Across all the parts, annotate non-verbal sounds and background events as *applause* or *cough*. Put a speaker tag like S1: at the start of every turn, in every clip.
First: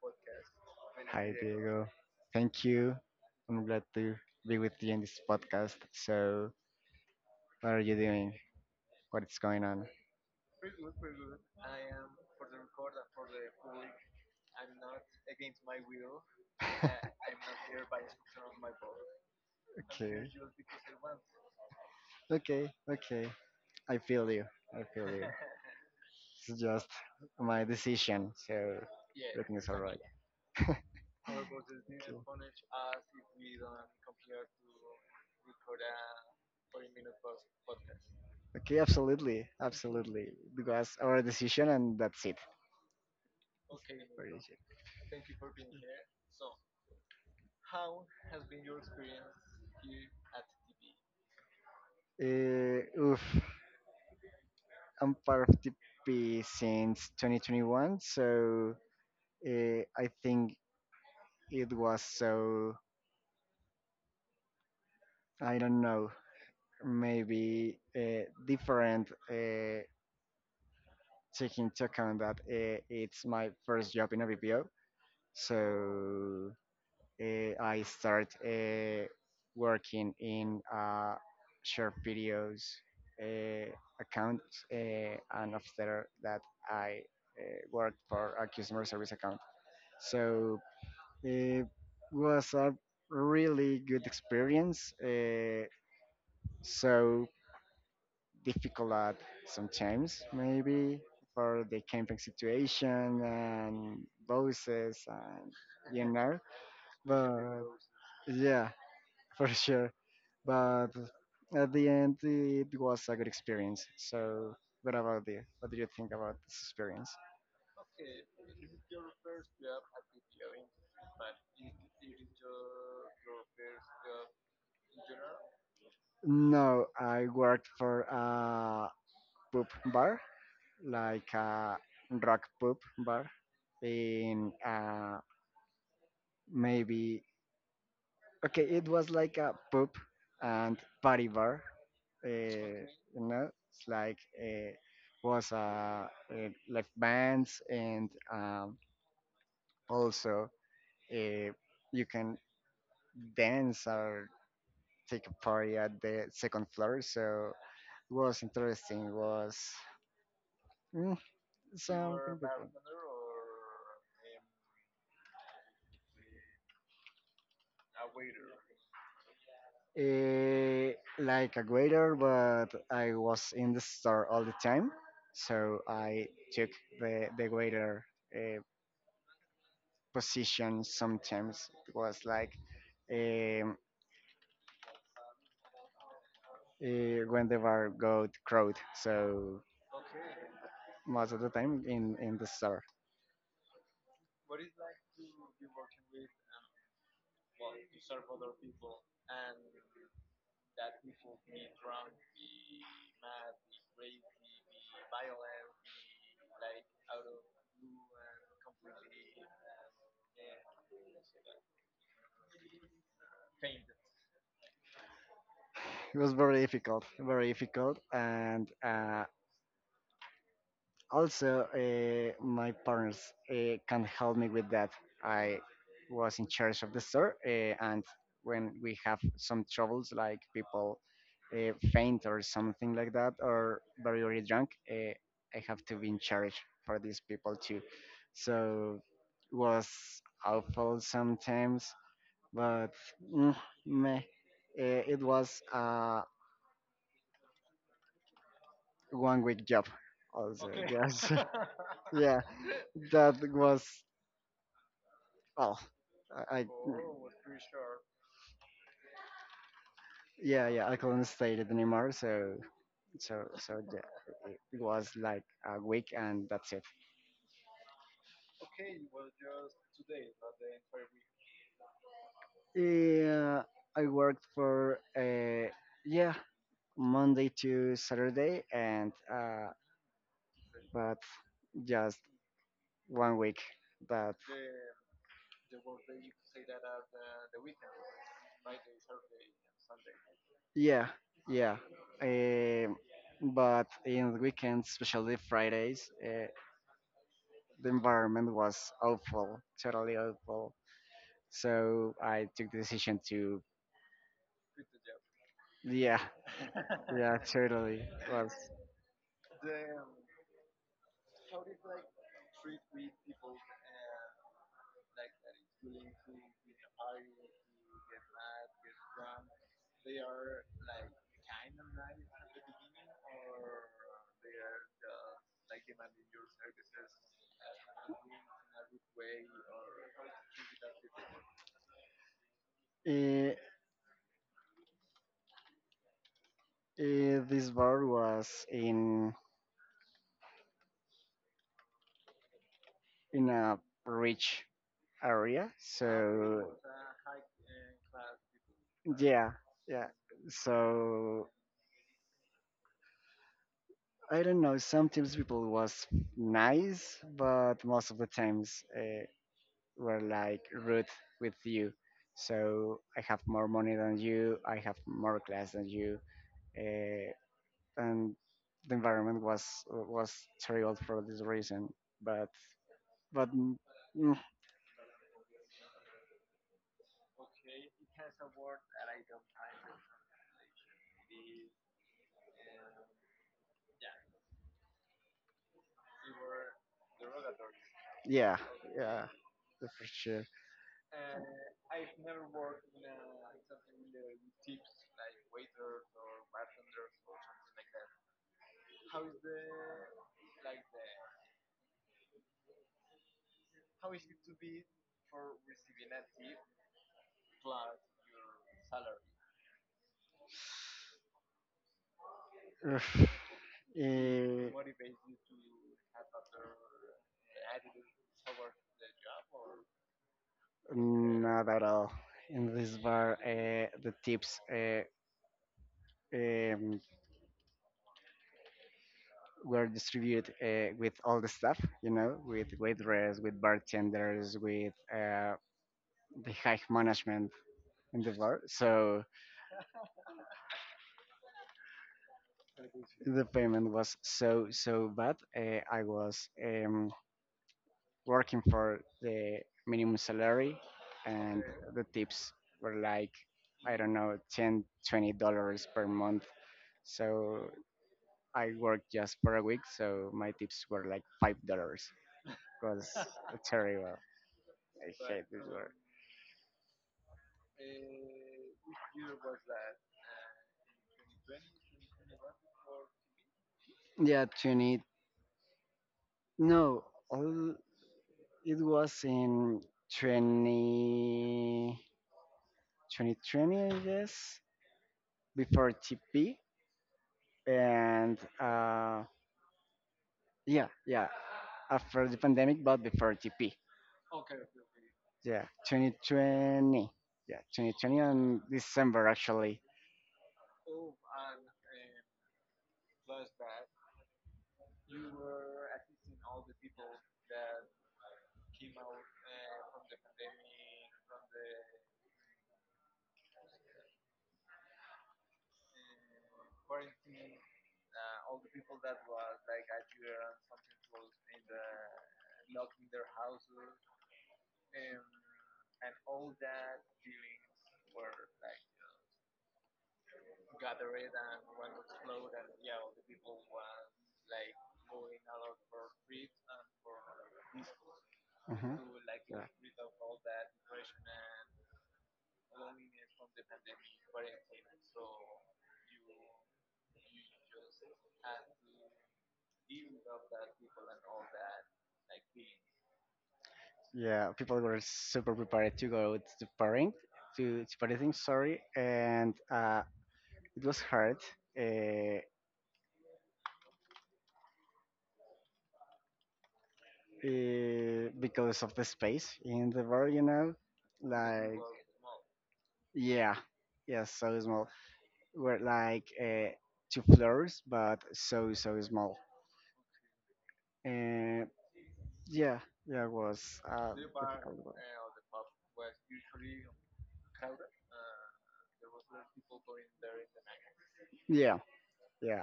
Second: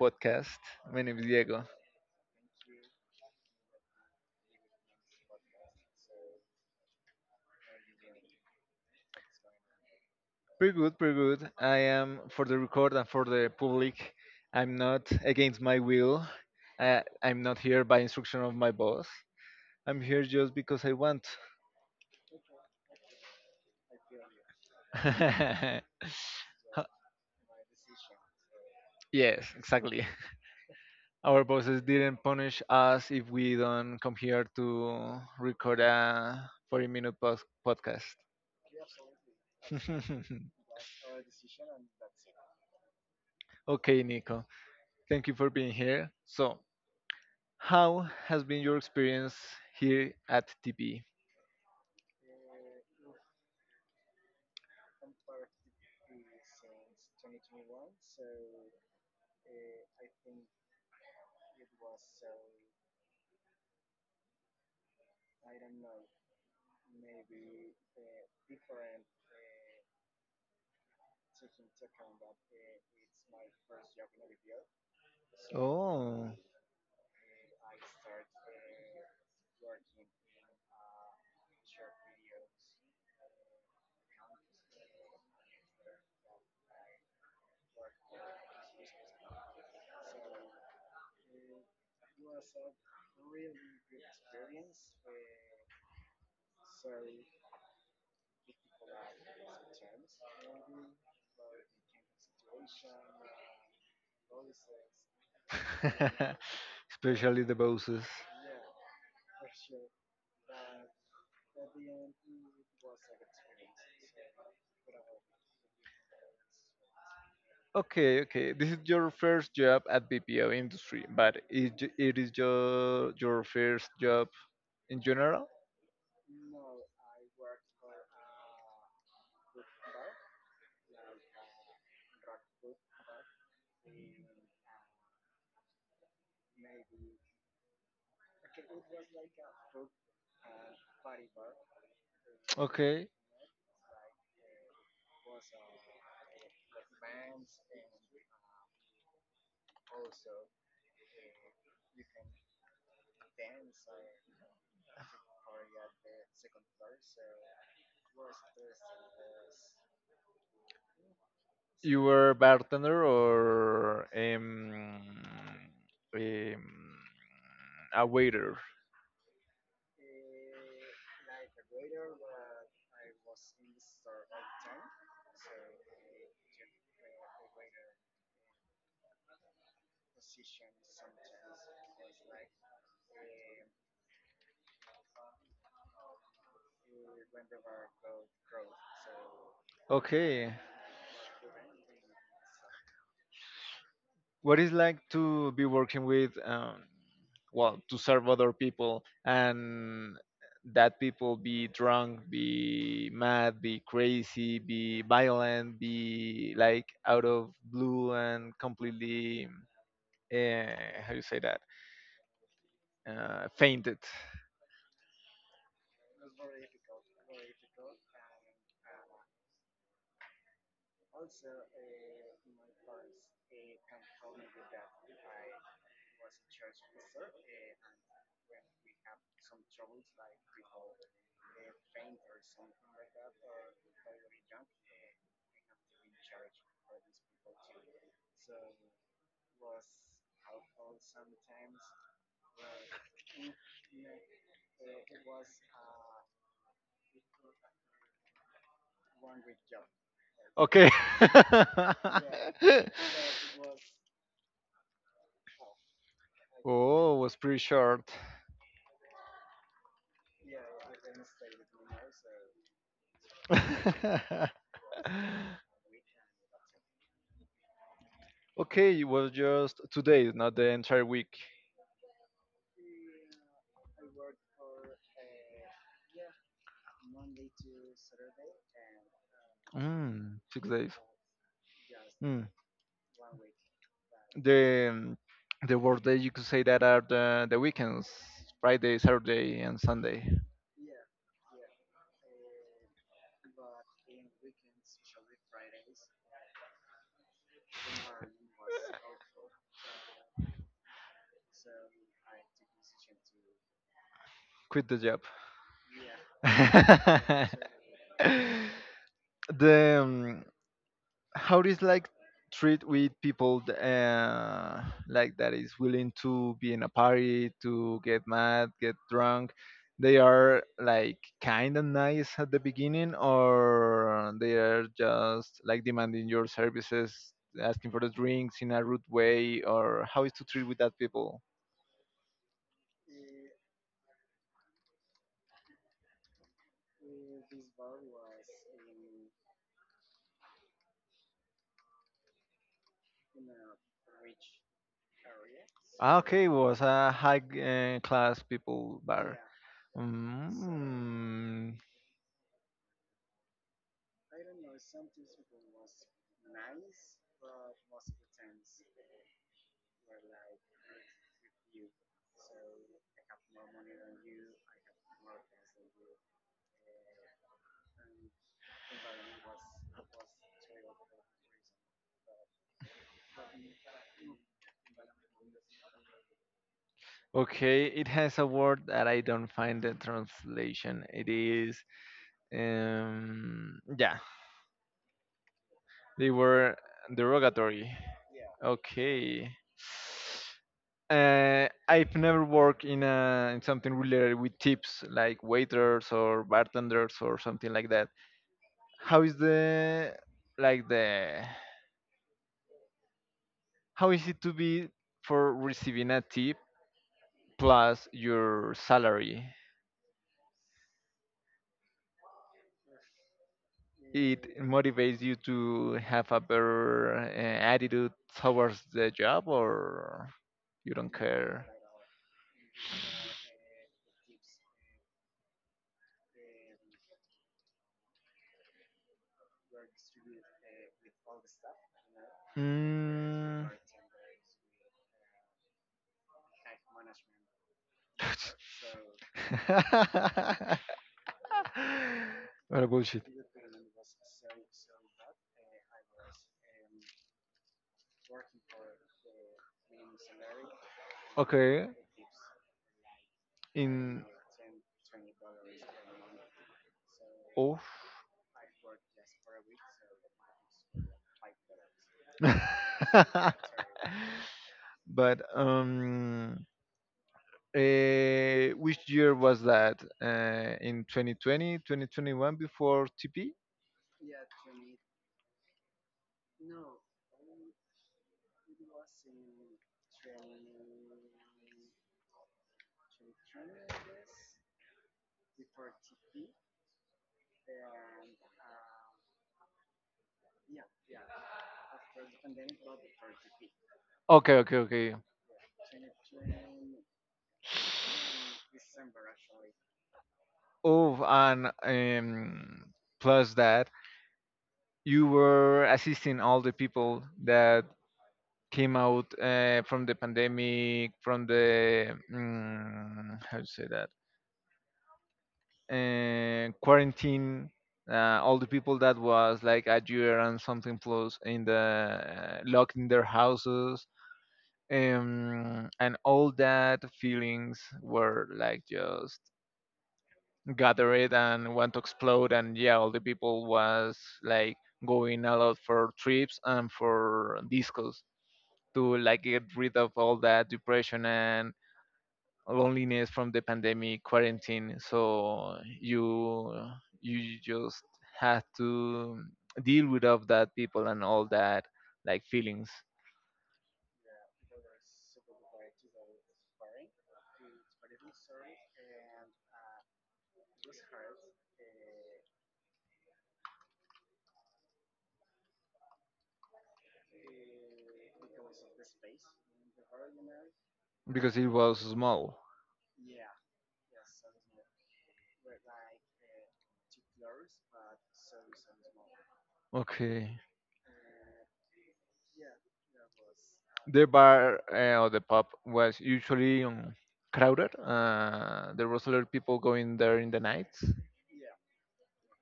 S1: podcast. My name is
S2: Hi,
S1: Diego.
S2: Diego. Thank you. I'm glad to be with you in this podcast. So, what are you doing? What is going on?
S1: Pretty good, pretty good. I am, for the record and for the public, I'm not against my will. I'm
S2: *laughs*
S1: not here by instruction of my boss. I'm
S2: Okay.
S1: here just because I want. *laughs*
S2: Okay. Okay. I feel you. I feel you. *laughs*
S1: Huh,
S2: It's just my decision. So,
S1: yes,
S2: everything is alright.
S1: exactly. Our bosses
S2: Okay.
S1: didn't punish us if we don't come here to record a 40 minute podcast.
S2: Okay, absolutely, absolutely. Because our decision and that's it.
S1: *laughs* Okay,
S2: *laughs* Very
S1: Nico.
S2: easy.
S1: Thank you for being here. So, how has been your experience here at TP?
S2: Oof. I'm part of the P since 2021, so I think it was so I don't know maybe different taking into account that it's my first job in a BPO,
S1: Oh,
S2: so I start working in short videos uh, account, and after that I worked for a customer service account. So it was a really good experience. So difficult at sometimes, maybe for the camping situation and bosses and you know.
S1: *laughs* especially the
S2: But
S1: bosses.
S2: yeah, *laughs* for sure. But at the end, it was a good experience. So what about you? What do you think about this experience?
S1: Okay, okay. This is your first job at BPO industry, but it is your first job in general.
S2: No, I worked for a pub bar like a rock pub bar in maybe, okay, it was like a pub and party bar, okay.
S1: Okay,
S2: You know it's like was like bands and also uh, you can dance or take a party at the second floor, so it was interesting, it was mm,
S1: you
S2: something
S1: were a
S2: different.
S1: bartender or um, a waiter.
S2: Eh, like a waiter, but I was in the store all the time, so I took the waiter uh, position. Sometimes it was like um, when the bar got crowd, so
S1: Okay,
S2: most of the time in the store.
S1: what is like to be working with well to serve other people and that people be drunk, be mad, be crazy, be violent, be like out of blue and completely uh, how you say that, fainted.
S2: It was very difficult, and also my partners can help me with that. I was in charge of the store, and when we have some troubles like people faint or something like that or very very drunk, I have to be in charge for these people too, so was awful sometimes but mm, meh, it was a 1 week job also,
S1: Okay.
S2: yes. *laughs* *laughs* Yeah,
S1: *laughs*
S2: that was, well, I
S1: Oh, was pretty short. *laughs*
S2: yeah, yeah, I couldn't stay it anymore. So it it was like a week and that's it.
S1: Okay, it was just 2 days, not the entire week.
S2: Yeah, I worked for yeah Monday to Saturday and
S1: Mm, 6 days.
S2: but just
S1: Mm.
S2: 1 week. But
S1: The um, the work days you could say that are the weekends, Friday, Saturday, and Sunday.
S2: yeah, yeah. Um, but in the weekends, especially Fridays, the environment was awful, totally awful. So I took the decision to,
S1: Quit the job.
S2: yeah, yeah, totally
S1: *laughs*
S2: was.
S1: the how is like treat with people like that is willing to be in a party to get mad, get drunk. They are like kind of nice at the beginning, or they are just like demanding your services, asking for the drinks in a rude way? Or how is to treat with that people?
S2: eh, this bar was in a rich area,
S1: Ah, okay,
S2: so
S1: was a high class people bar.
S2: yeah, yeah. So
S1: Mm.
S2: I don't know. Sometimes people was nice, but most of the times were like rude with you. So I have more money than you. I have more class than you. Uh, and the environment was terrible for this reason. But but mm,
S1: Okay, it has a word that I don't find the translation. It is yeah, they were derogatory.
S2: yeah, yeah,
S1: Okay.
S2: for sure.
S1: I've never worked in a in something related with tips like waiters or bartenders or something like that. How is the like the how is it to be for receiving a tip plus your salary?
S2: Ugh.
S1: It
S2: Eh,
S1: motivates you to have a better attitude towards the job, or you don't care?
S2: not at all. In this bar, the tips, um, were distributed with all the staff, you know, with waitress, with
S1: Mm.
S2: bartenders, with the high management in the bar. So
S1: *laughs* What a bullshit.
S2: the payment was so so bad. I was working for the minimum salary, and
S1: Okay.
S2: the tips were like, I don't
S1: In.
S2: know, $10, $20 per month, so
S1: Oh.
S2: I worked just for a week, so my tips were like $5. It was *laughs* terrible.
S1: *laughs*
S2: I
S1: But
S2: hate this work.
S1: eh, which year was that, in 2020, 2021, before TP?
S2: yeah 20 no all It was in twenty twenty twenty, I guess, before TP and yeah, yeah, after the pandemic, but before TP.
S1: Okay, okay, okay.
S2: Yeah, 2020. Yeah, 2020 on December actually.
S1: Oh, and plus that, you were assisting all the people that came out from the pandemic, from the how to say that, quarantine. Uh, all the people that was like a year and something plus in the locked in their houses, and all that feelings were like just gathered and want to explode. And yeah, all the people was like going a lot for trips and for discos,
S2: Mhm.
S1: to like
S2: Yeah.
S1: get rid of all that depression and loneliness from the pandemic quarantine. So you just have to deal with all that people and all that like feelings.
S2: Yeah, people were super prepared to go to partying, to partying, sorry, and it was hard uh, because of the space in the bar, you know,
S1: Because it
S2: like
S1: was small.
S2: yeah, yeah, so small. We're like two floors, but so so small.
S1: Okay.
S2: And yeah, yeah, it was
S1: The
S2: difficult
S1: bar,
S2: one.
S1: or the pub, was usually crowded. Uh, there was a lot of people going there in the nights.
S2: Yeah, yeah,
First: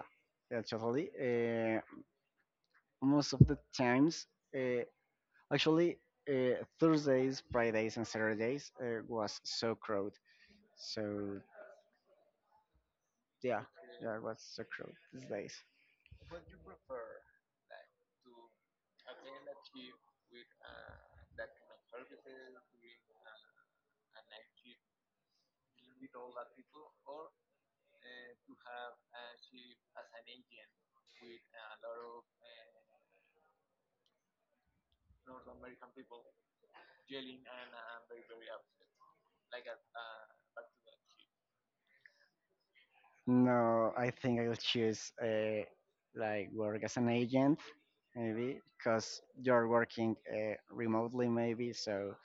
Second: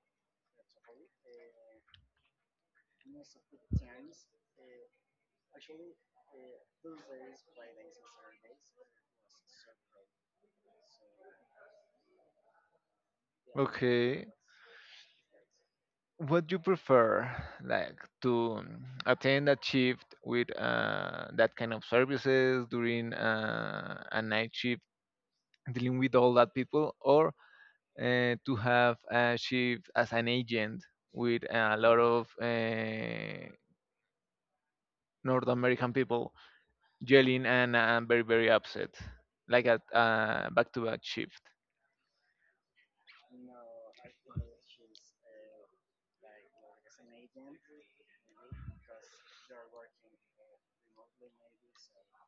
S2: yeah, totally. Most of the times, uh, actually, Thursdays, Fridays, and Saturdays was so crowded. So yeah, yeah, it
S1: Okay.
S2: was so crowded these days.
S1: Would you prefer, like, to attend a shift with that kind of services during a night shift, dealing with all that people? Or to have a shift as an agent with a lot of North American people yelling and very, very upset, like a back-to-back shift?
S2: No, I think I'll choose like work as an agent, maybe, because you're working remotely, maybe, so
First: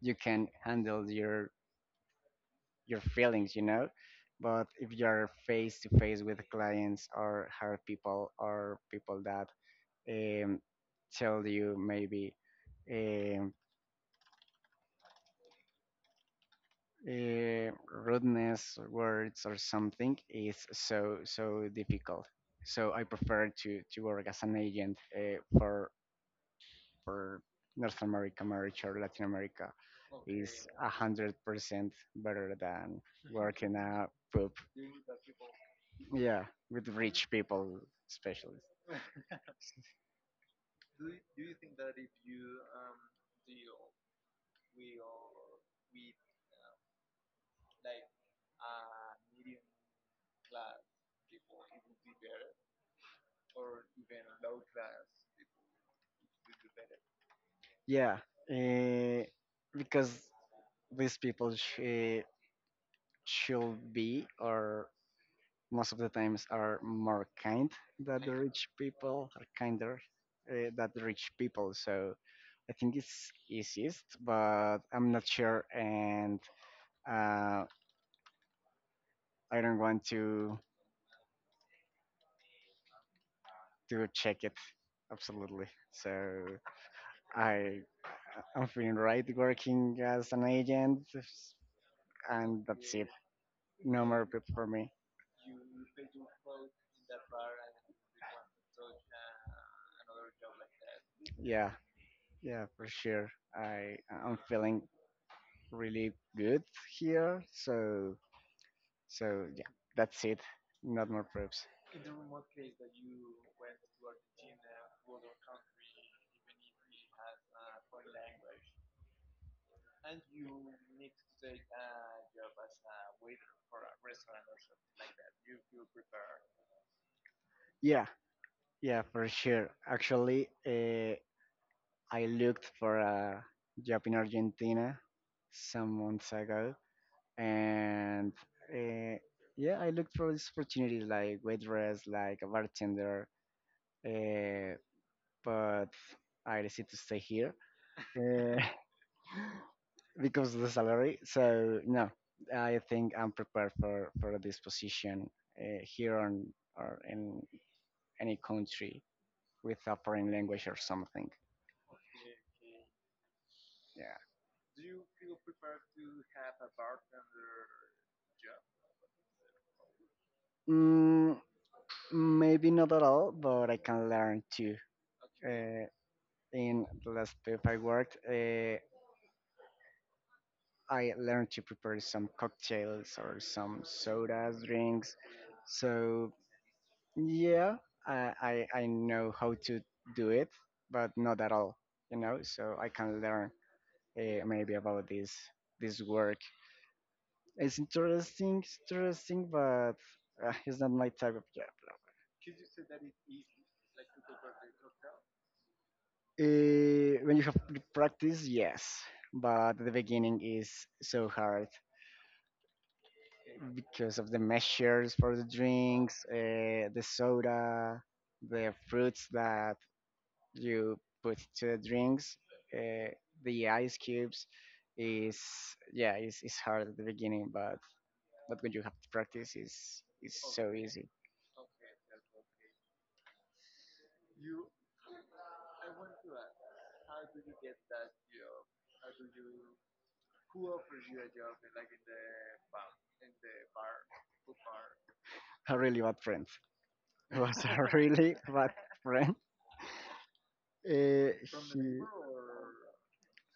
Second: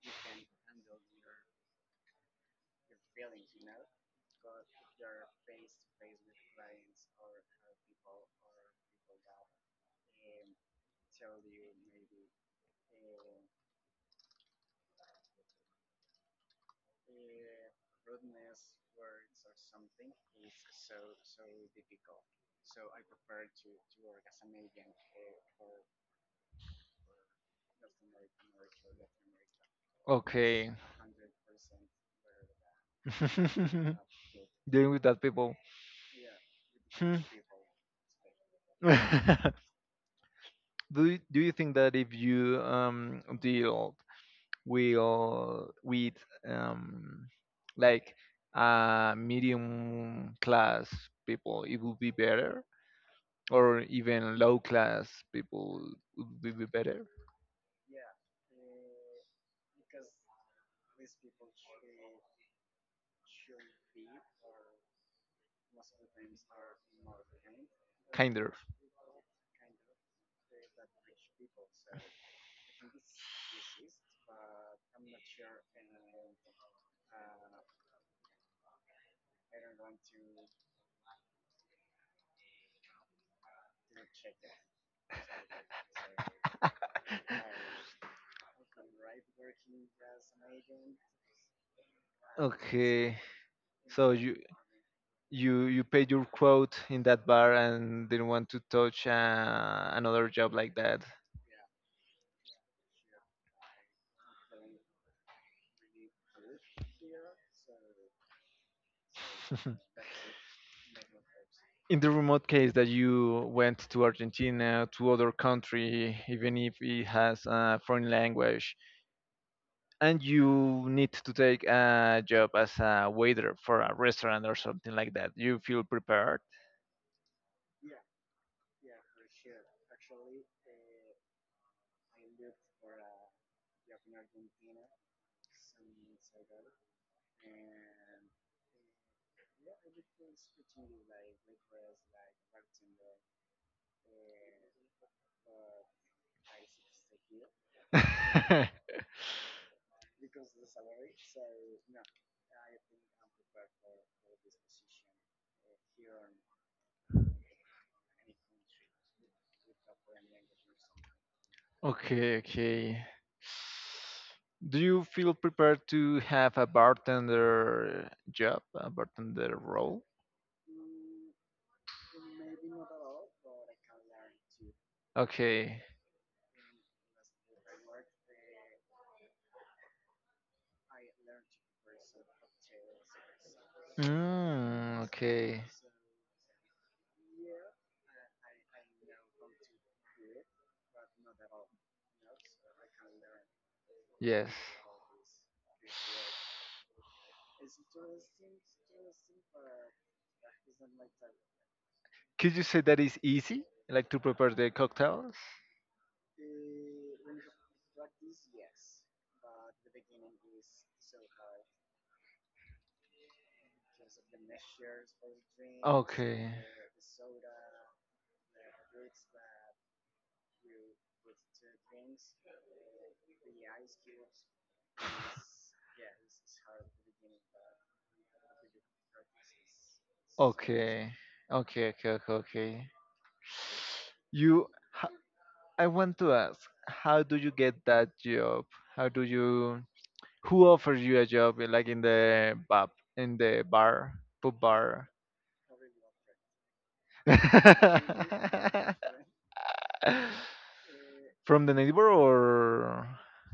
S2: you can handle your feelings, you know. But if you're face to face with clients or hard people or people that um, tell you maybe um, uh, rudeness words or something is so so difficult. So I prefer to work as an agent for North America marriage or Latin America is
S1: Okay.
S2: 100% better than *laughs* working
S1: *laughs*
S2: a pub,
S1: Dealing with that people.
S2: yeah, with
S1: Hmm.
S2: rich people especially.
S1: *laughs* Do you, do you think that if you deal will with um like medium class people it would be better? Or even low class people would be better?
S2: Yeah, eh, because these people should be, or most of the times are more kind than the
S1: Kinder.
S2: rich people, are kinder than the rich people. So I think it's easiest, but I'm not sure, and uh, I don't want to check it absolutely. So I I'm feeling right working as an agent, and that's it.
S1: Okay.
S2: No
S1: So
S2: more
S1: you
S2: prep for me.
S1: you you paid your quote in that bar and didn't want to touch another job like that?
S2: Yeah, yeah, for sure. I I'm feeling really good here. So so yeah, that's it. Not more preps.
S1: In the remote case that you went to Argentina, to other country, even if it has a foreign language, and you need to take a job as a waiter for a restaurant or something like that, you feel prepared?
S2: Yeah, yeah, for sure. Actually, I looked for a job in Argentina some months ago, and uh, yeah, I looked for this opportunity like waitress, like a bartender, uh, but I decided to stay here. Uh,
S1: *laughs*
S2: because of the salary. So no, I think I'm prepared for this position here on or in any country with a foreign language or something.
S1: Okay, okay.
S2: Yeah,
S1: Do you feel prepared to have a bartender job, a bartender role?
S2: mm, maybe not at all, but I can learn too.
S1: Okay.
S2: Uh, in the last pub I worked, I learned to prepare some cocktails or some sodas,
S1: Mm,
S2: drinks.
S1: okay.
S2: So yeah, I I know how to do it, but not at all, you know. So I can learn
S1: Yes.
S2: maybe about this work. It's interesting, but it's not my type of job.
S1: Could you say that is easy, like to prepare the cocktails?
S2: When you have practice, yes, but the beginning is so hard because of the measures for the drinks,
S1: Okay.
S2: the soda, the fruits that you put to the drinks, uh, the ice cubes is yeah it's hard at the beginning, but when you have to practice, it's so easy.
S1: Okay. Okay. Okay. Okay. Okay. You. H-. I want to ask, how do you get that job? How do you? Who offers you a job, eh, like in the pub, in the bar, pub bar?
S2: A really bad friend. *laughs* Was a really bad friend.
S1: *laughs*
S2: uh,
S1: From the neighbor or?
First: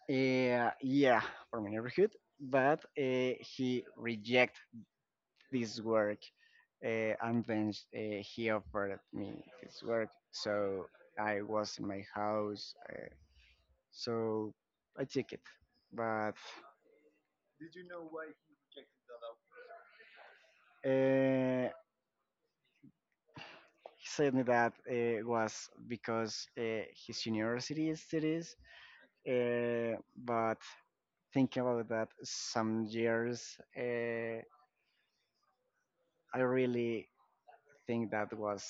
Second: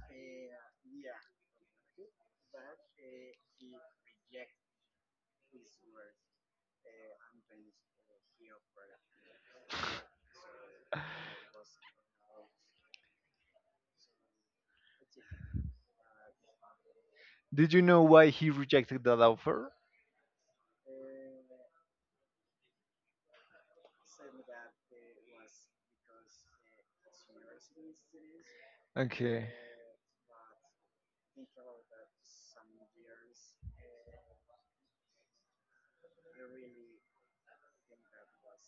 S2: he, yeah, from my neighborhood, but he rejected this work and then he offered me this work, so I was in my house. So I took it. But
S1: Did you know why he rejected that offer?
S2: uh, he said me that it was because his university studies.
S1: Okay.
S2: Uh, but thinking about that, some years, I really think that was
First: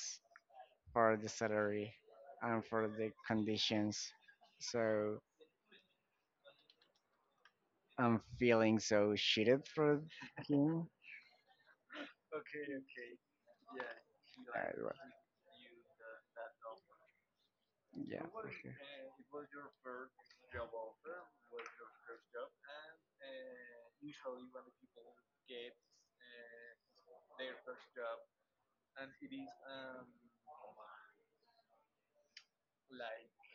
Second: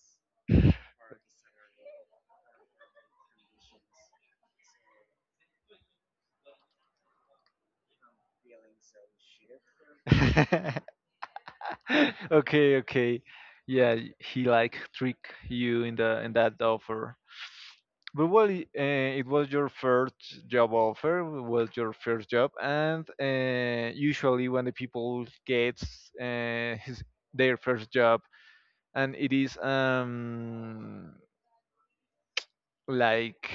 S2: for the salary and for the conditions. So I'm feeling so cheated for him.
S1: *laughs* Okay, okay. Yeah, he
S2: Uh,
S1: like
S2: it was-
S1: trick you in the in that offer.
S2: yeah.
S1: But well, it, it
S2: Okay.
S1: was your first job offer, it was your first job, and usually when the people gets his their first job, and it is like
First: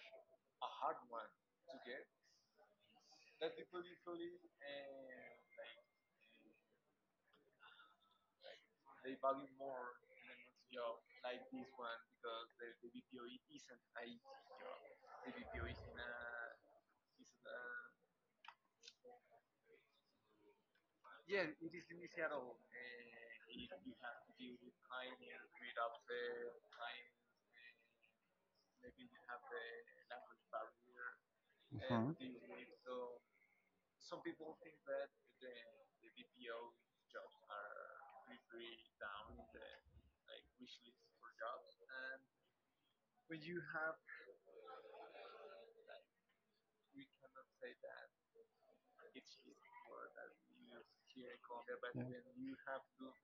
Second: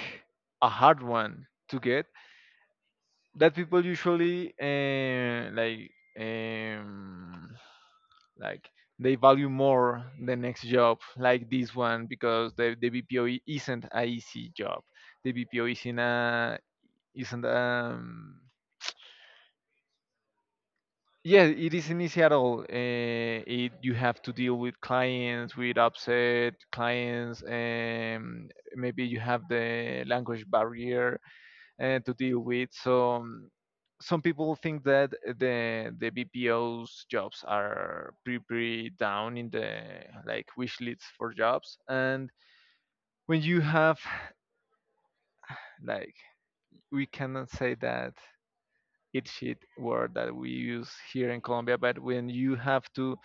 S1: a hard one to get, that people usually um, like they value more the next job like this one, because the BPO isn't a easy job. The BPO isn't a isn't yeah, it isn't easy at all. It, you have to deal with clients, with upset clients. Maybe you have the language barrier
S2: Mhm.
S1: to deal with. So some people think that the BPO's jobs are pretty pretty down in the like wish lists for jobs, and when you have like we cannot say that it shit word that we use here in Colombia, but when you
S2: Yeah.
S1: have to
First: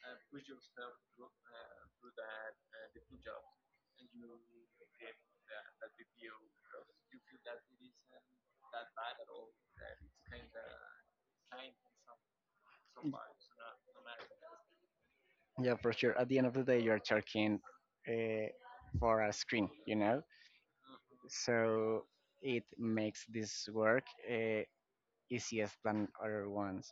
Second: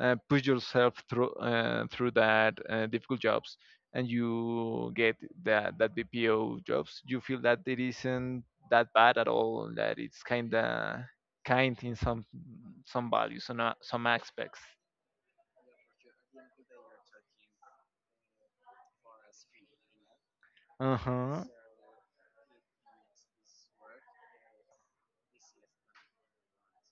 S1: push yourself through through that difficult jobs, and you get that that BPO jobs, you feel that it isn't that bad at all. That it's kinda kind in some values, some aspects.
S2: What. Yeah, for sure. At the end of the day, you're charging uh, for a screen, you know?
S1: Uh
S2: So it makes this work easiest than other ones.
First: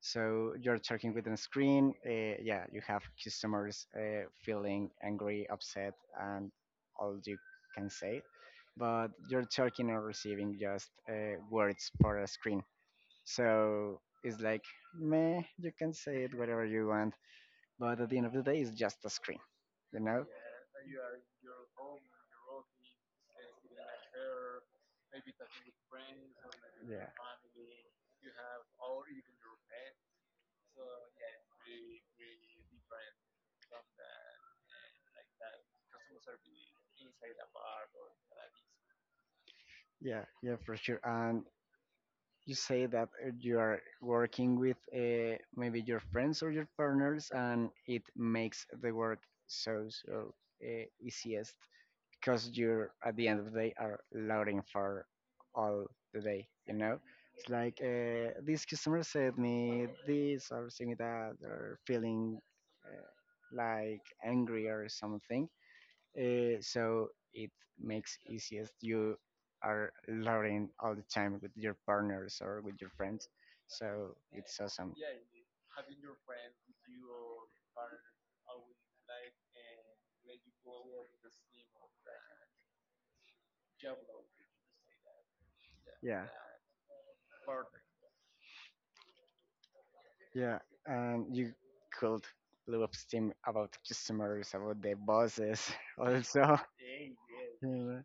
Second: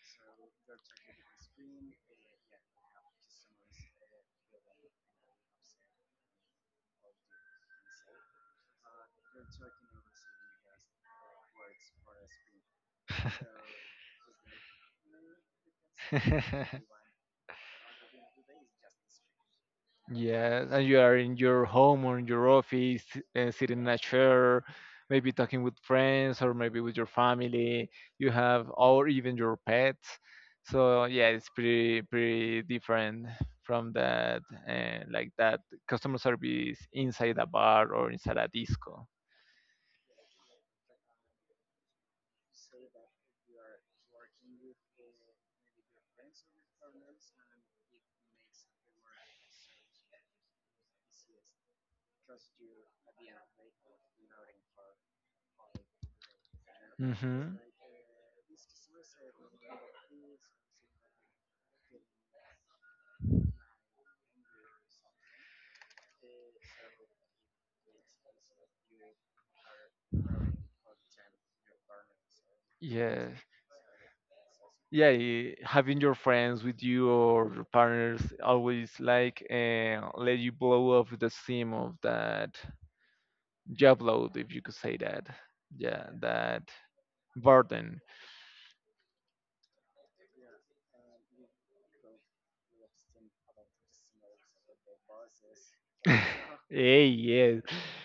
S2: So you're talking with a screen. Yeah, you have customers feeling angry, upset, and all you can say. But you're talking or receiving just words for a screen. So it's like, meh, you can say it whatever
S1: huh. *laughs*
S2: you want. But at the end of the day, it's just a screen, you know?
S1: Yes, and you are in your home or in your office, sitting in a chair, maybe talking with friends or maybe with your
S2: Yeah.
S1: family. You have, or even your pets. So yeah, it's pretty pretty different from that, like that customer service inside a bar or inside a disco.
S2: Yeah, yeah, for sure. And you say that you are working with maybe your friends or your partners and it makes the work so so easiest because you're at the end of the day are loading for all the day you know.
S1: Hmm.
S2: It's like this customer said me this or said me that or feeling uh, like angry or something, so it makes easiest. You are learning all the time with your partners or with your friends.
S1: Yeah.
S2: So it's awesome.
S1: Yeah, eh, having your friends with you or your partners always like let you blow off the steam of that job load, if you could say that. Yeah,
S2: Yeah,
S1: that burden.
S2: yeah, and you could blow up steam about customers, about the bosses, *laughs* also.
S1: Hey, yeah,
S2: Yeah.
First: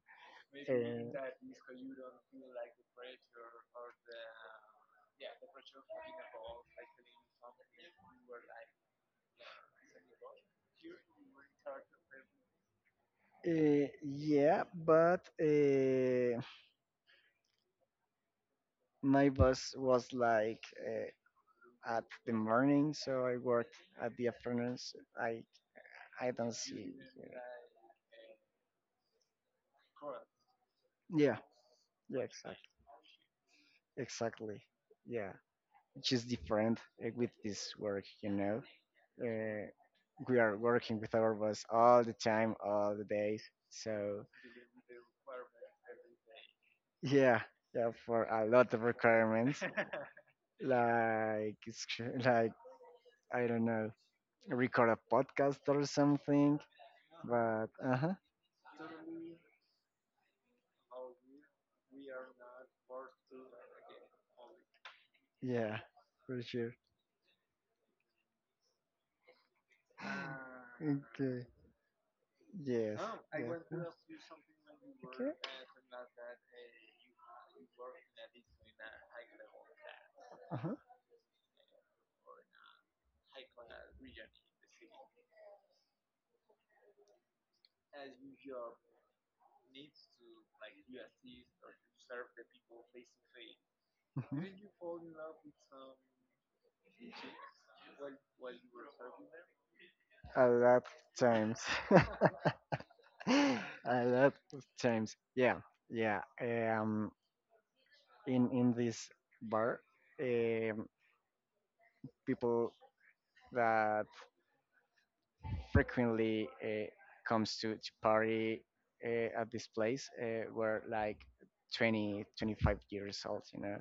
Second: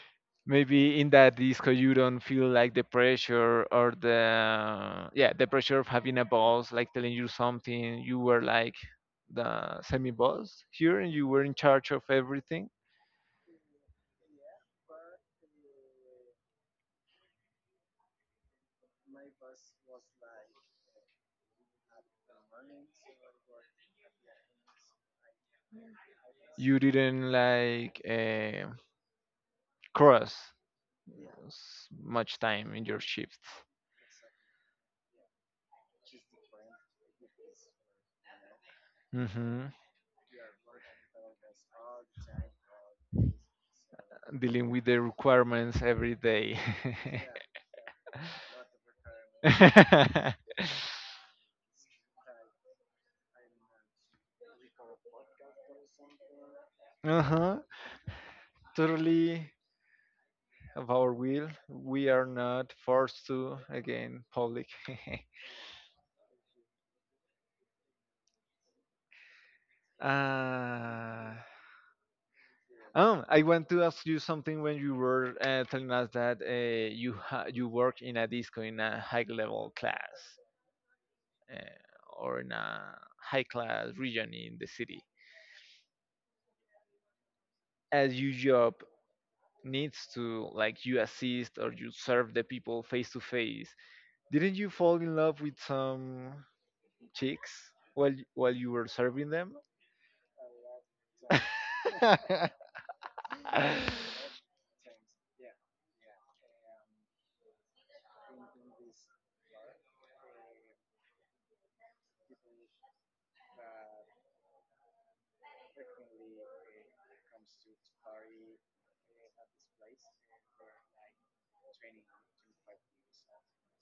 S1: maybe
S2: Uh,
S1: in that disco you don't feel like the pressure, or the yeah, the pressure of having a boss like telling you something. You were like the semi boss here, and you were in charge of everything.
S2: yeah, but my boss was like at the morning, so I worked at the afternoons. I I don't
S1: You
S2: see.
S1: didn't like cross
S2: Yeah, yeah,
S1: much
S2: exactly,
S1: time in your shifts.
S2: exactly. Yeah, which is different with this work, you know. Uh,
S1: Hmm.
S2: we are working with our boss all the time, all the days. So
S1: Dealing with the requirements every day.
S2: yeah, yeah, for a lot of requirements, *laughs*
S1: *laughs*
S2: like like I don't know, record a podcast or something.
S1: Uh-huh.
S2: But uh huh,
S1: Totally of our will. We are not forced to again public. *laughs*
S2: yeah, for sure. *laughs*
S1: Uh,
S2: Okay. Yes.
S1: oh, I want to ask you
S2: Yes.
S1: something. When you were telling us that you you work in a
S2: Okay.
S1: disco in a high level class
S2: Mhm,
S1: or in a high class region in the city. As your job needs to like you assist or you serve the people face to face,
S2: mhm.
S1: didn't you fall in love with some chicks while you were serving them?
S2: A lot of times. *laughs*
S1: *laughs*
S2: A lot of times. *laughs* Yeah, yeah. In this bar, um, people that frequently comes to party at this place were like 20, 25 years old, you know,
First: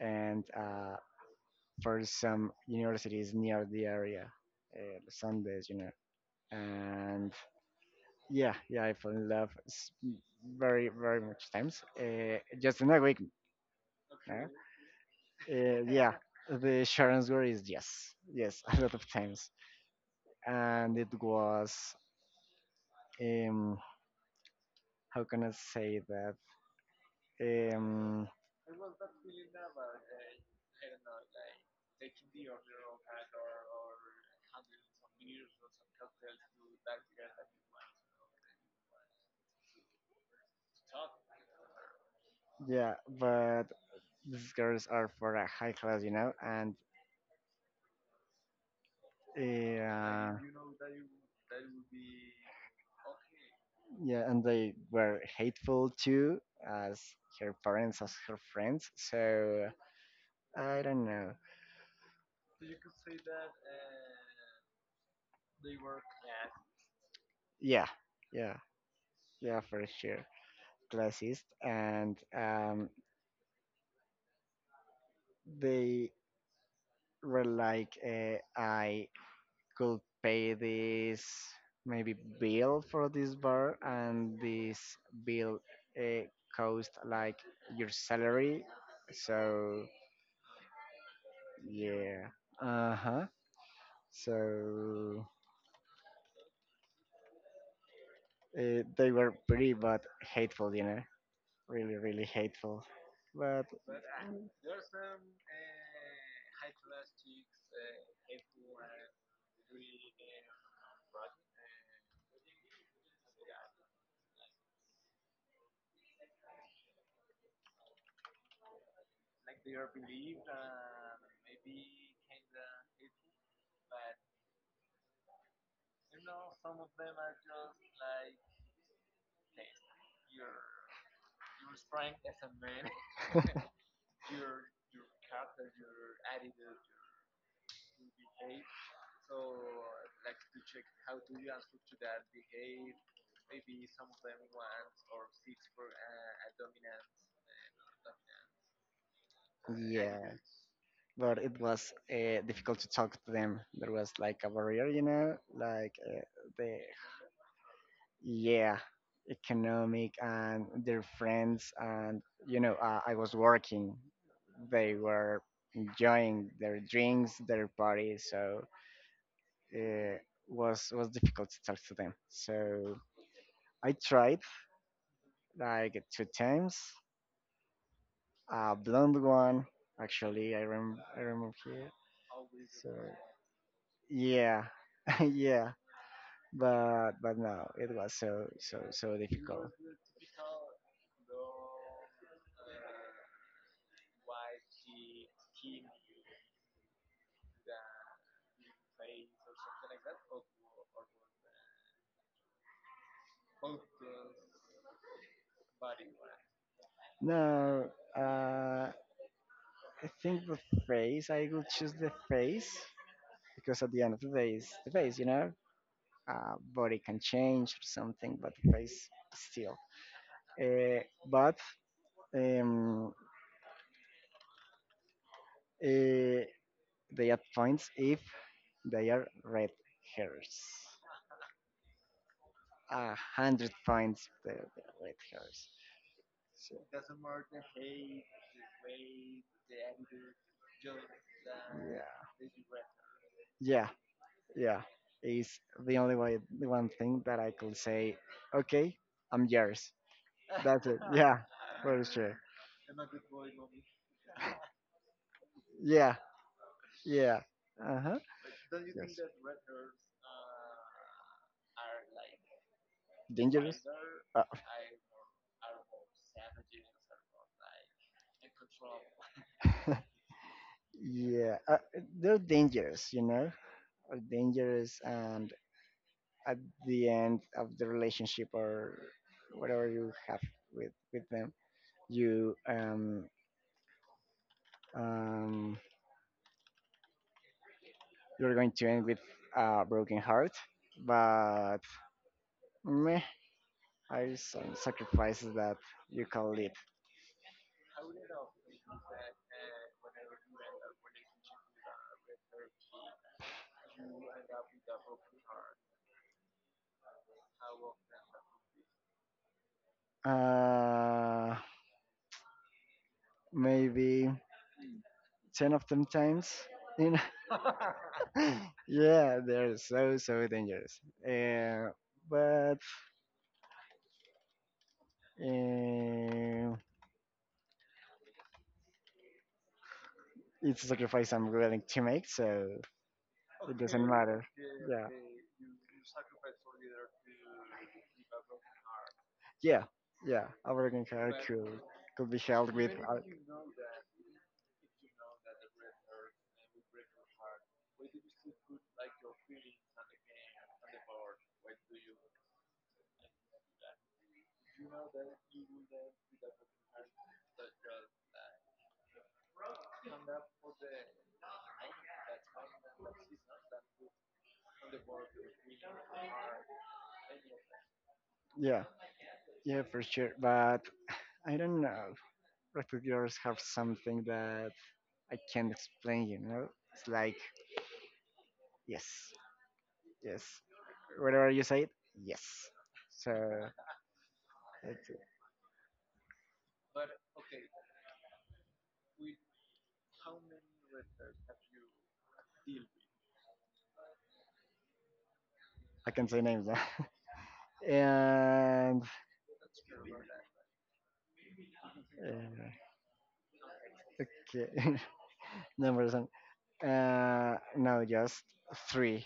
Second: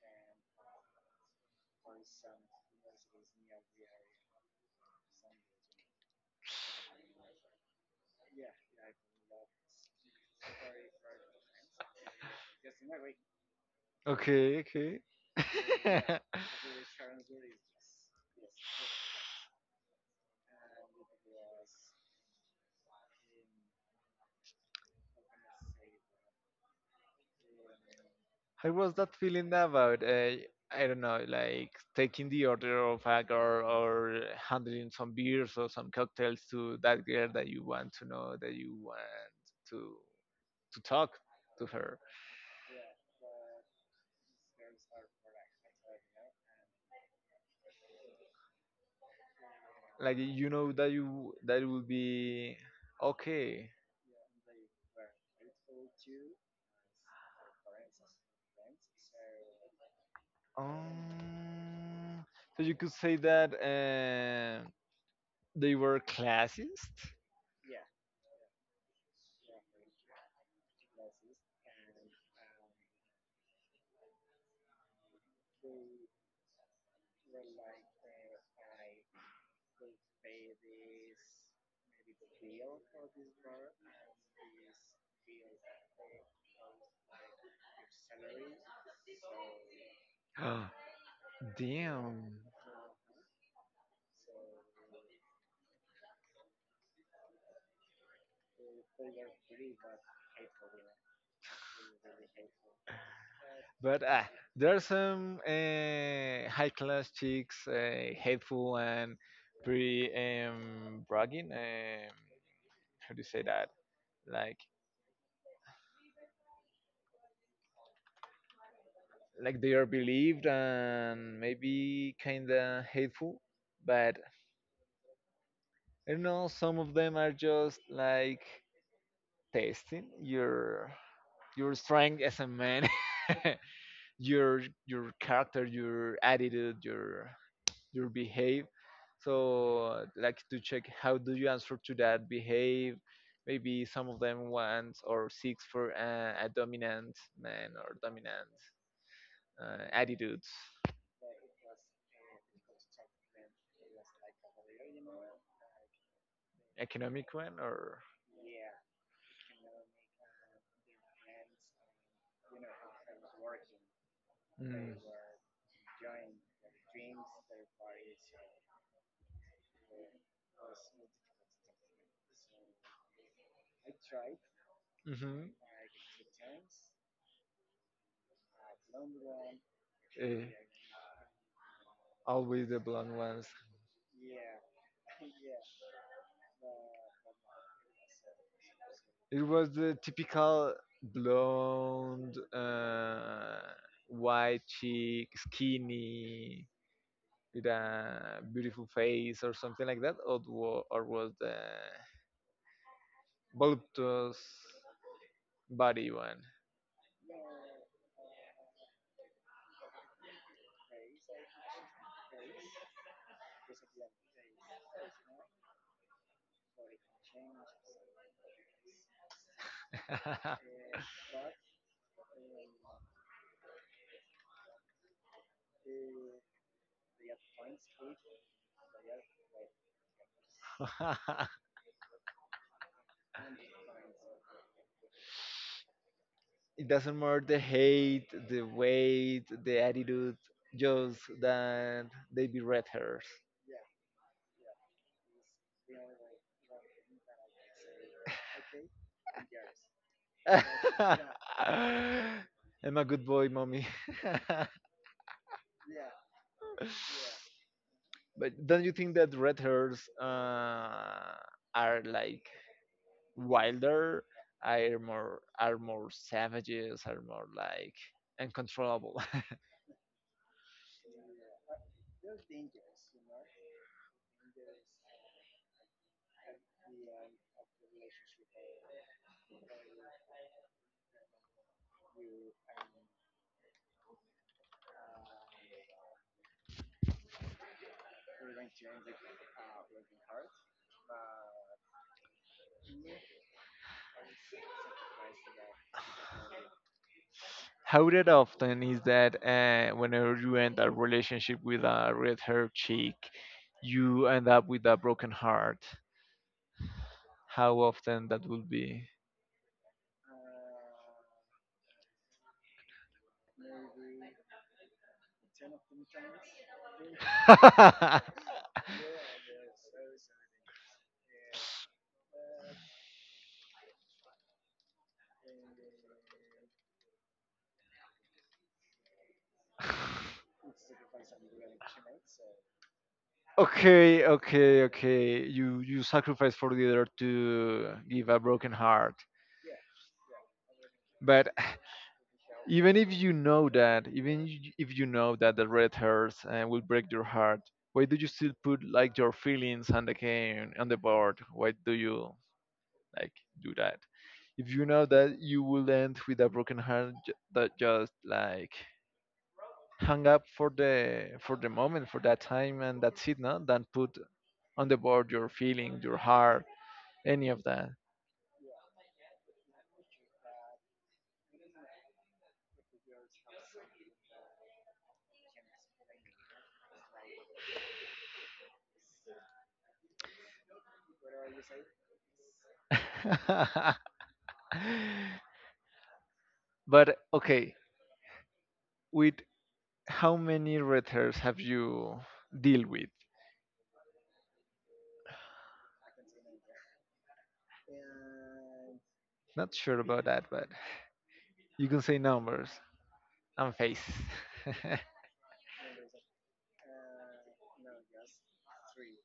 S2: and for some universities near the area, Sundays, you know, and yeah, yeah, I fell in love s- very, very much times. Just in a week. Huh?
S1: Okay, okay.
S2: Yeah, the Sharon's word is yes, yes, *laughs* a lot
S1: *laughs*
S2: of times. And it was, um, how can I say that? Um,
S1: How was that feeling about, I don't know, like taking the order of a girl or handling some beers or some cocktails to that girl that you want to know, that you want to to talk to her?
S2: yeah, but these girls are for a high class, you know, and
S1: Like
S2: uh,
S1: you know that you that it will be okay.
S2: yeah, and they were hateful too, as her parents, as her friends. So. I don't know.
S1: Um, so you could say that they were classist.
S2: Yeah, yeah, yeah, for sure. Classist, and they were like, I could pay this maybe bill for this bar, and this bill uh, cost like your salary. So
S1: *gasps*
S2: yeah,
S1: Damn.
S2: uh huh. So they were pretty but hateful, you know, really, really hateful. But
S1: But ah, there are some high class chicks, hateful and pretty bragging. How do you say that? Like, like they are believed and maybe kinda hateful. But I don't know. Some of them are just like testing your strength as a man, *laughs* your character, your attitude, your behave. So like to check how do you answer to that behave? Maybe some of them want or seeks for a dominant man, or dominant
S2: yeah.
S1: attitudes.
S2: But it was difficult to talk to them. There was like a barrier, you know, the
S1: Economic one, or
S2: yeah, economic and their friends, and I was working.
S1: mm,
S2: They were enjoying their drinks, their parties, so uh, was difficult to talk to them. So I tried
S1: hmm.
S2: like two times. A blonde one, actually. I remember. I remember here.
S1: Always the
S2: So
S1: blonde ones.
S2: yeah, *laughs* yeah. But no, it was so so so
S1: It
S2: difficult.
S1: was the typical blonde white cheek skinny, with a beautiful face or something like that? Or or was the voluptuous body one?
S2: No, uh, I think the face. I will choose the face because at the end of the day, it's the face. You know, body can change or something, but the face still. Uh,
S1: *laughs*
S2: but um, uh, they add points if they are red hairs. A hundred points if they are red hairs. So,
S1: It doesn't matter the height, the weight, the attitude, just that
S2: yeah.
S1: they be red hairs.
S2: Yeah, yeah. Is the only way, the one thing that I could say, okay, I'm yours. That's it. *laughs* Yeah,
S1: *laughs*
S2: for sure.
S1: I'm a good boy, mommy. *laughs*
S2: Yeah, yeah. Uh huh.
S1: But don't you
S2: Yes.
S1: think that red hairs are like
S2: Dangerous.
S1: wilder,
S2: Uh,
S1: are more savages, are more like uncontrollable? *laughs*
S2: *laughs* yeah, they're dangerous. You know, are dangerous, and at the end of the relationship or whatever you have with them, you um you're going to end with a broken heart. But meh, are some sacrifices that you can live.
S1: How that often is that whenever you end a relationship with a red haired chick, you end up with a broken heart? How often that will be?
S2: Uh, Maybe ten of them times. You know,
S1: *laughs*
S2: *laughs* yeah, they're so so dangerous. Uh, but uh, it's a sacrifice I'm willing to make, so it doesn't
S1: Okay,
S2: matter.
S1: okay,
S2: Yeah,
S1: okay. You sacrifice for the other to give a broken heart.
S2: yeah, yeah. A broken heart
S1: But
S2: could be held with.
S1: even if you know that, even if you know that the red hairs will break your heart, why do you still put like your feelings on the game, on the board? Why do you like do that? If you know that you will end with a broken heart, that just like hang up for the moment, for that time, and that's it. No, then put on the board your feeling, your heart, any of that.
S2: Yeah, yeah, for sure. But I don't know. Replicators have something that I can't explain, you know? It's like, yes, yes. Whatever you say, yes. So
S1: *laughs*
S2: okay.
S1: But okay, with how many red hairs have you deal with?
S2: I can say names. Huh? *laughs* and
S1: Not sure about that, but you can say
S2: uh,
S1: numbers and face. *laughs*
S2: okay, *laughs* numbers. No, just three,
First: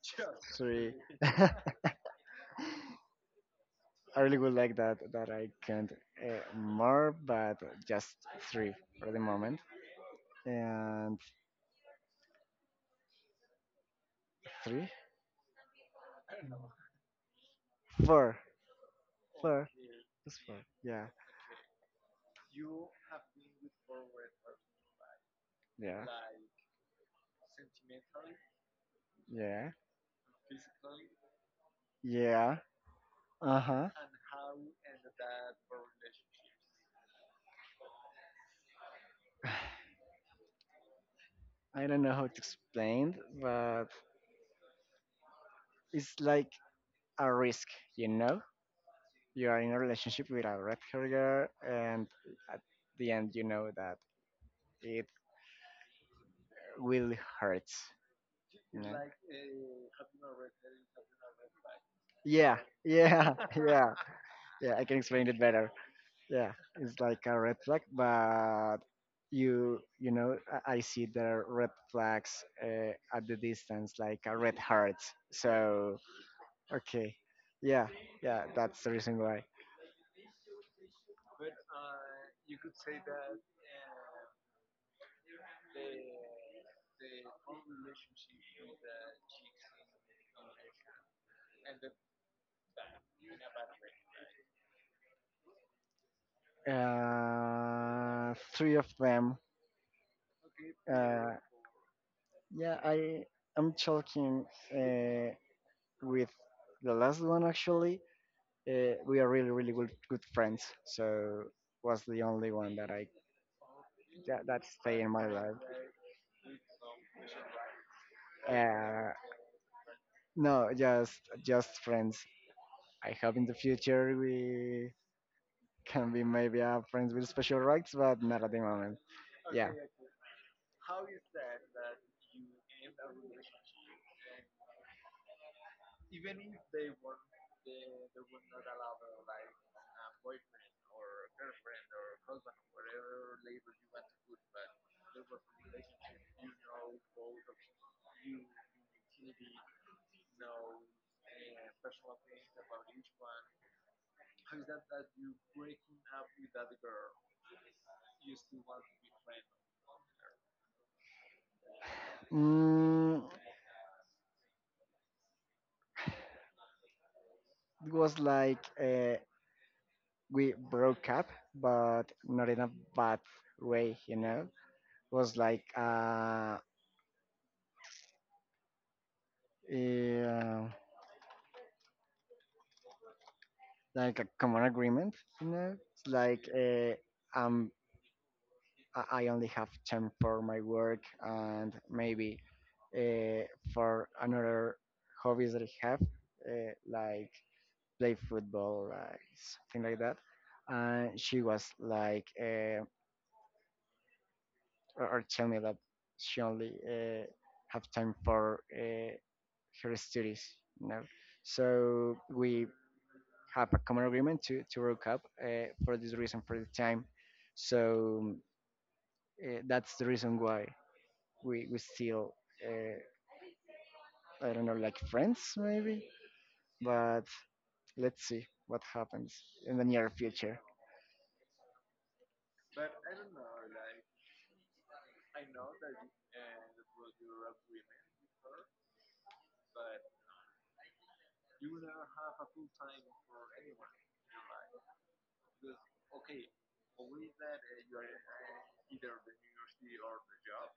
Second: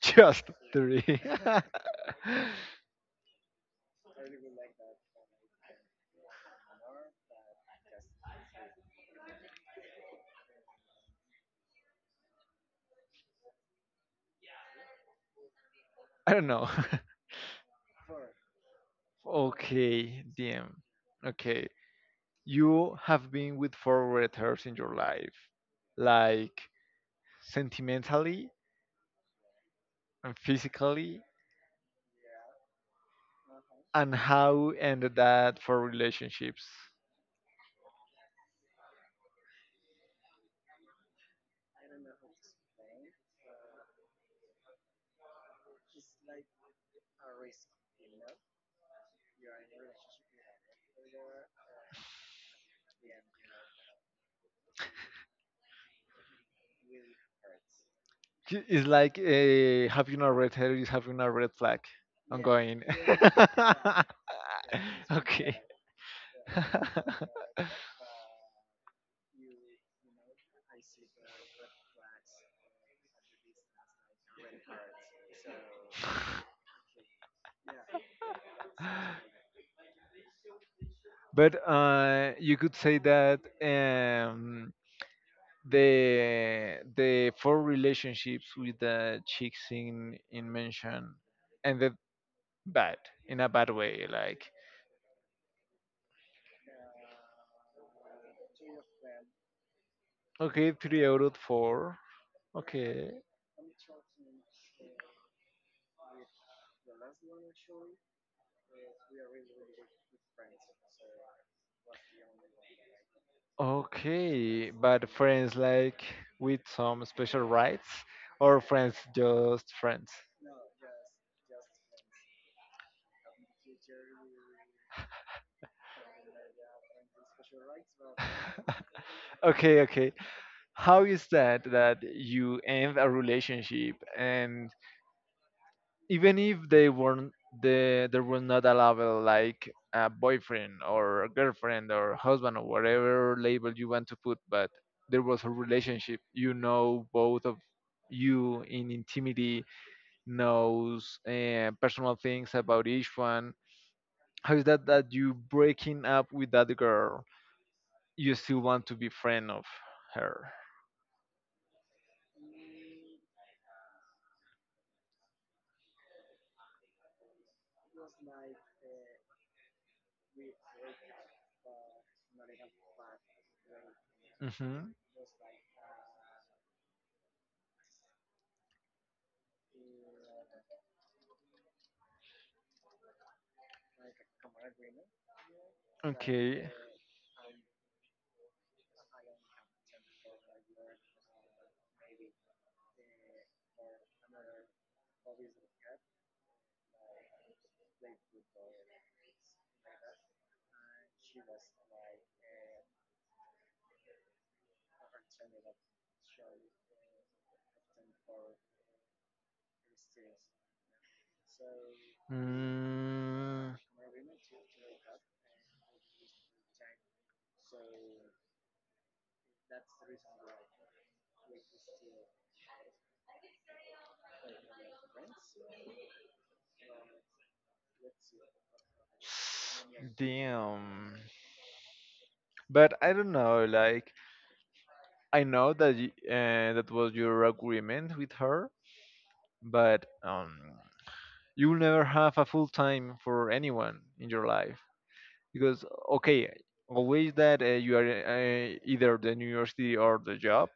S1: Just
S2: three.
S1: three.
S2: *laughs* I
S1: *laughs*
S2: really would like that I can more, but just three for the moment. And three,
S1: I don't know.
S2: four,
S1: *laughs*
S2: four.
S1: Okay,
S2: It's fun.
S1: DM.
S2: Yeah,
S1: Okay, you have been with four red hairs in your life,
S2: yeah,
S1: like sentimentally
S2: yeah,
S1: and physically,
S2: yeah. Uh huh.
S1: and how ended that for relationships?
S2: *sighs* I don't know how to explain, but it's like a risk, you know? You are in a relationship with a red carrier, and at the end, you know that it will hurt. You
S1: It's
S2: know?
S1: like, having a red hair is having a red flag
S2: Yeah,
S1: ongoing?
S2: yeah, *laughs* yeah, yeah. I can
S1: *laughs*
S2: explain it
S1: Okay.
S2: better. Yeah, it's like a
S1: *laughs*
S2: red flag but you know I see the red flags at the distance like a red heart. So okay, yeah, yeah, that's the reason why.
S1: But you could say that the four relationships with the chicks in mention ended bad in a bad way. Like
S2: Three of them.
S1: okay, three out
S2: uh
S1: of four.
S2: yeah
S1: Okay,
S2: I'm talking uh with the last one, actually. We are really really good friends, so was the only one that
S1: Okay,
S2: stay
S1: but
S2: in my
S1: friends
S2: life.
S1: like with some special rights or friends
S2: uh,
S1: just friends?
S2: No, just friends. I hope in the future we can be maybe friends with special rights, but not at the moment. Yeah.
S1: Okay, okay. How is that that you end a relationship and even if they weren't there were not a label like a boyfriend or a girlfriend or husband or whatever label you want to put, but there was a relationship, you know both of you in intimacy knows personal things about each one. How is that that you breaking up with that girl? You still want to be friend of her?
S2: Mm, it was like we broke up, but not in a bad way, you know. It
S1: Mm-hmm.
S2: was like yeah, like a common agreement, you know. It's like
S1: Okay.
S2: I'm I only have time for my work and maybe uh, for another hobbies that I have, like play football, like something like that. And she was like, or tell me that she only have time for her studies, you know. So we have
S1: Mm,
S2: a common agreement to work up for this reason, for the time. So that's the reason why. We still uh, I don't know, like friends maybe, but let's see what happens in the near future.
S1: damn. But I don't know. Like I know that y that was your agreement with her, but you'll never have a full time for anyone in your life, because okay, always that you are either the university or the job,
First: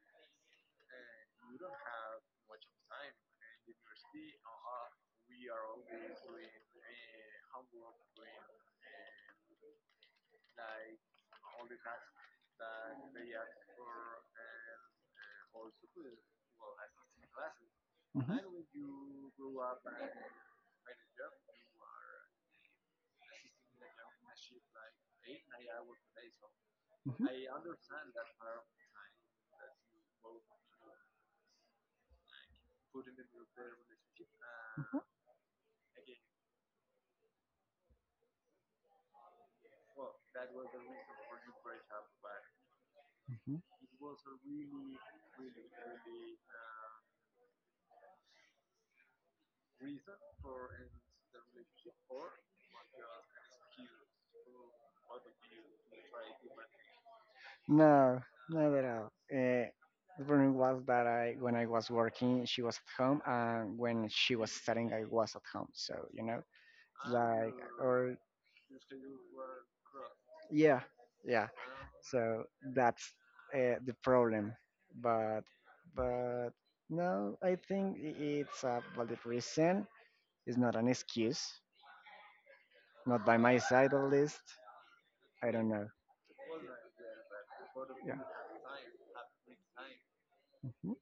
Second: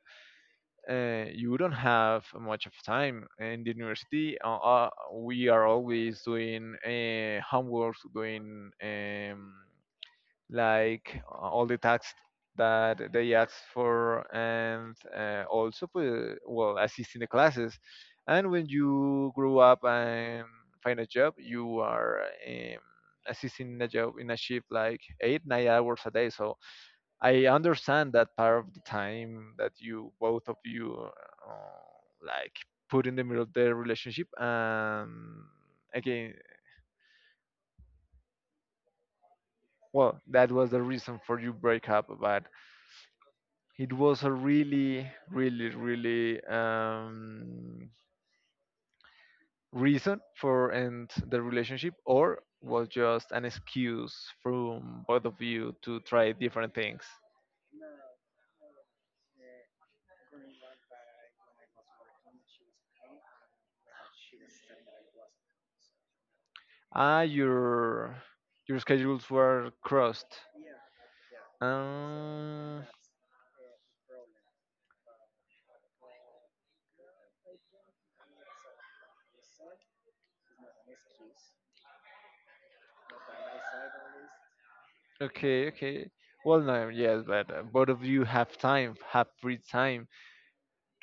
S1: you don't have much of time in the university, we are always doing homework, doing like all the tasks that they ask for, and also well, assisting the classes.
S2: Mhm,
S1: And when
S2: mhm,
S1: you grow up and find a job, you are um, assisting in a job in a shift like 8-9 hours a day. So I understand that part of the time that you both of you like put in the middle of their relationship. And again, well, that was the reason for you break up, but
S2: mhm.
S1: it was a really really really reason for end the relationship, or was just an excuse from both of you to try different things.
S2: No, not at all. Uh, the problem was that I when I was working, she was at home, and when she was studying, I was at home. So you know,
S1: Ah,
S2: like or
S1: your schedules were crossed.
S2: yeah, yeah. So
S1: um,
S2: that's the problem. But but no, I think it's a valid reason. It's not an excuse. Not by my side, at least. I don't
S1: okay,
S2: know.
S1: okay. Well, no, yes, but both of
S2: Yeah.
S1: you have time, have free time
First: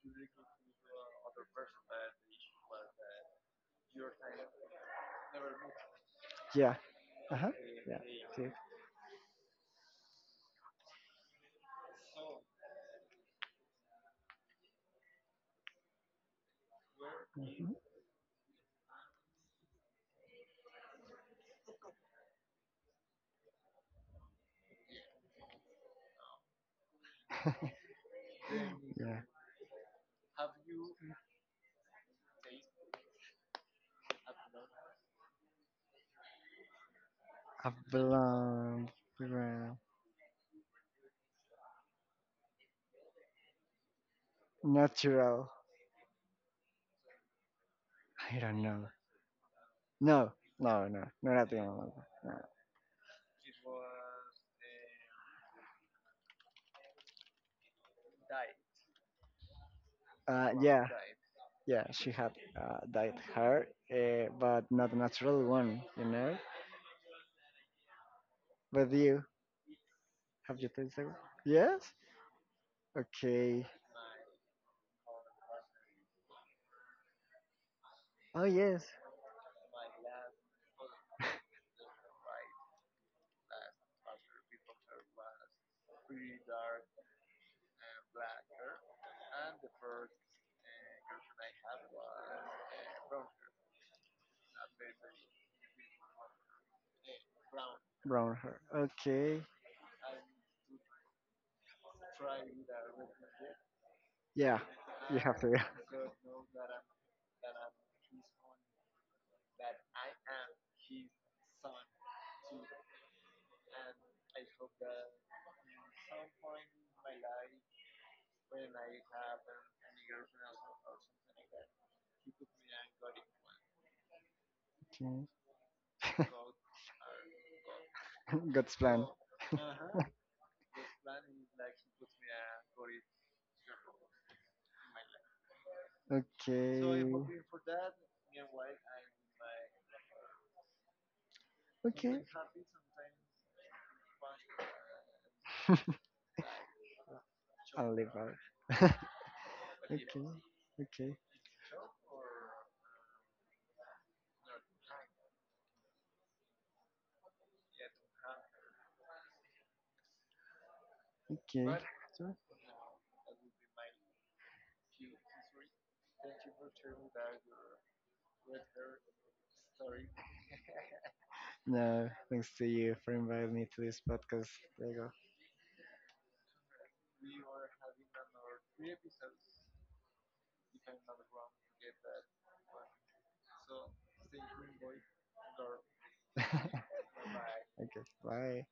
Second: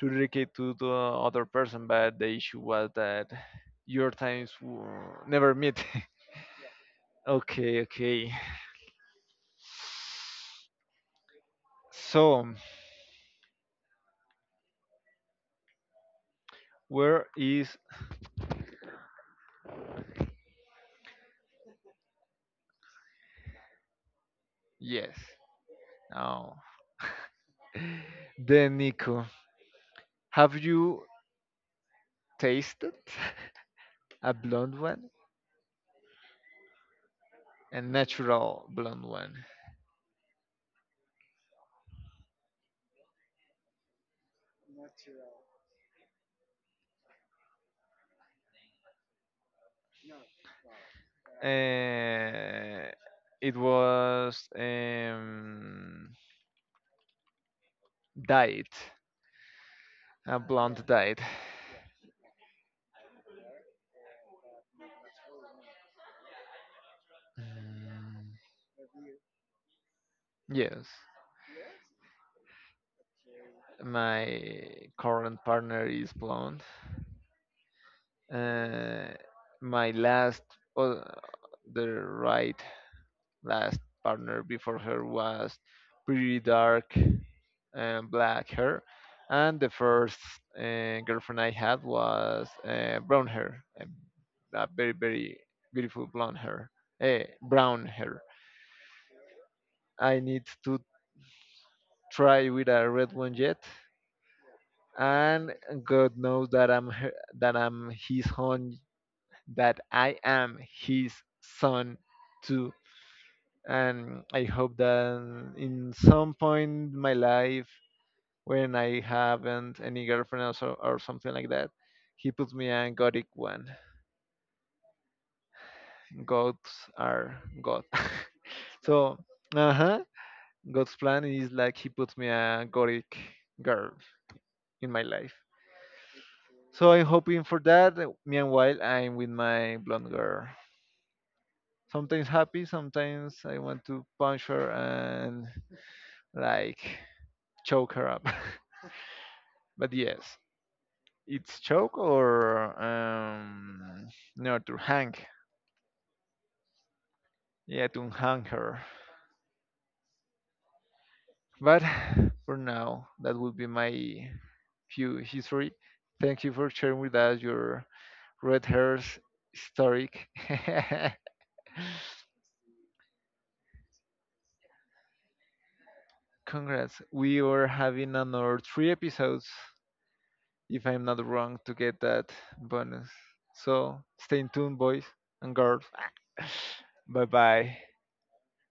S1: to dedicate to the other person, but the issue was that your times were never meet.
S2: Yeah.
S1: *laughs*
S2: Uh-huh.
S1: Okay,
S2: Yeah.
S1: okay.
S2: Too.
S1: So, where
S2: Mhm.
S1: is
S2: *laughs*
S1: yes? Oh, then
S2: Yeah.
S1: Nico, have you tasted *laughs* a blonde one,
S2: A
S1: a natural
S2: blonde,
S1: blonde one?
S2: brown, natural. I don't know. No, no, no, not at the moment. No.
S1: Uh, it was diet, a blonde
S2: Yeah,
S1: diet.
S2: yeah, she had dyed hair, but not a natural one, you know.
S1: Mm,
S2: But you, have you
S1: yes.
S2: tasted it? Yes. Okay.
S1: My current partner is blonde.
S2: Oh yes,
S1: Uh, my last, oh, the right last partner before her was pretty dark, black hair, and the first girlfriend I had was brown hair, a very very beautiful blonde hair, brown hair.
S2: brown hair. Okay.
S1: I need to try with a red one yet,
S2: Yeah, you have
S1: and
S2: to. Yeah.
S1: God knows that that I'm his own, that I am his son too. And I hope that in some point in my life, when I haven't any girlfriend or so, or something like that, he puts me a gothic one.
S2: Okay.
S1: Gods are God.
S2: *laughs* God's
S1: *laughs*
S2: plan.
S1: So, uh huh. God's plan is like he puts me a gothic girl in my life.
S2: Okay.
S1: So I'm hoping for that. Meanwhile, I'm with my blonde girl.
S2: Okay.
S1: Sometimes happy, sometimes I want to punch her and
S2: *laughs*
S1: like choke
S2: I'll
S1: her
S2: leave
S1: up. *laughs*
S2: out. *laughs*
S1: But
S2: Okay.
S1: yes,
S2: Okay.
S1: it's choke or no, to hang. Yeah, to hang her.
S2: Okay.
S1: But
S2: So,
S1: for now, that would be my few history. Thank you for sharing with us your red hairs historic. *laughs*
S2: no, thanks to you for inviting me to this podcast. There you go.
S1: Congrats. We are having another three episodes, if I'm not wrong, to get that bonus. So stay tuned, boys and girls. *laughs* Bye bye.
S2: *laughs* Okay, bye.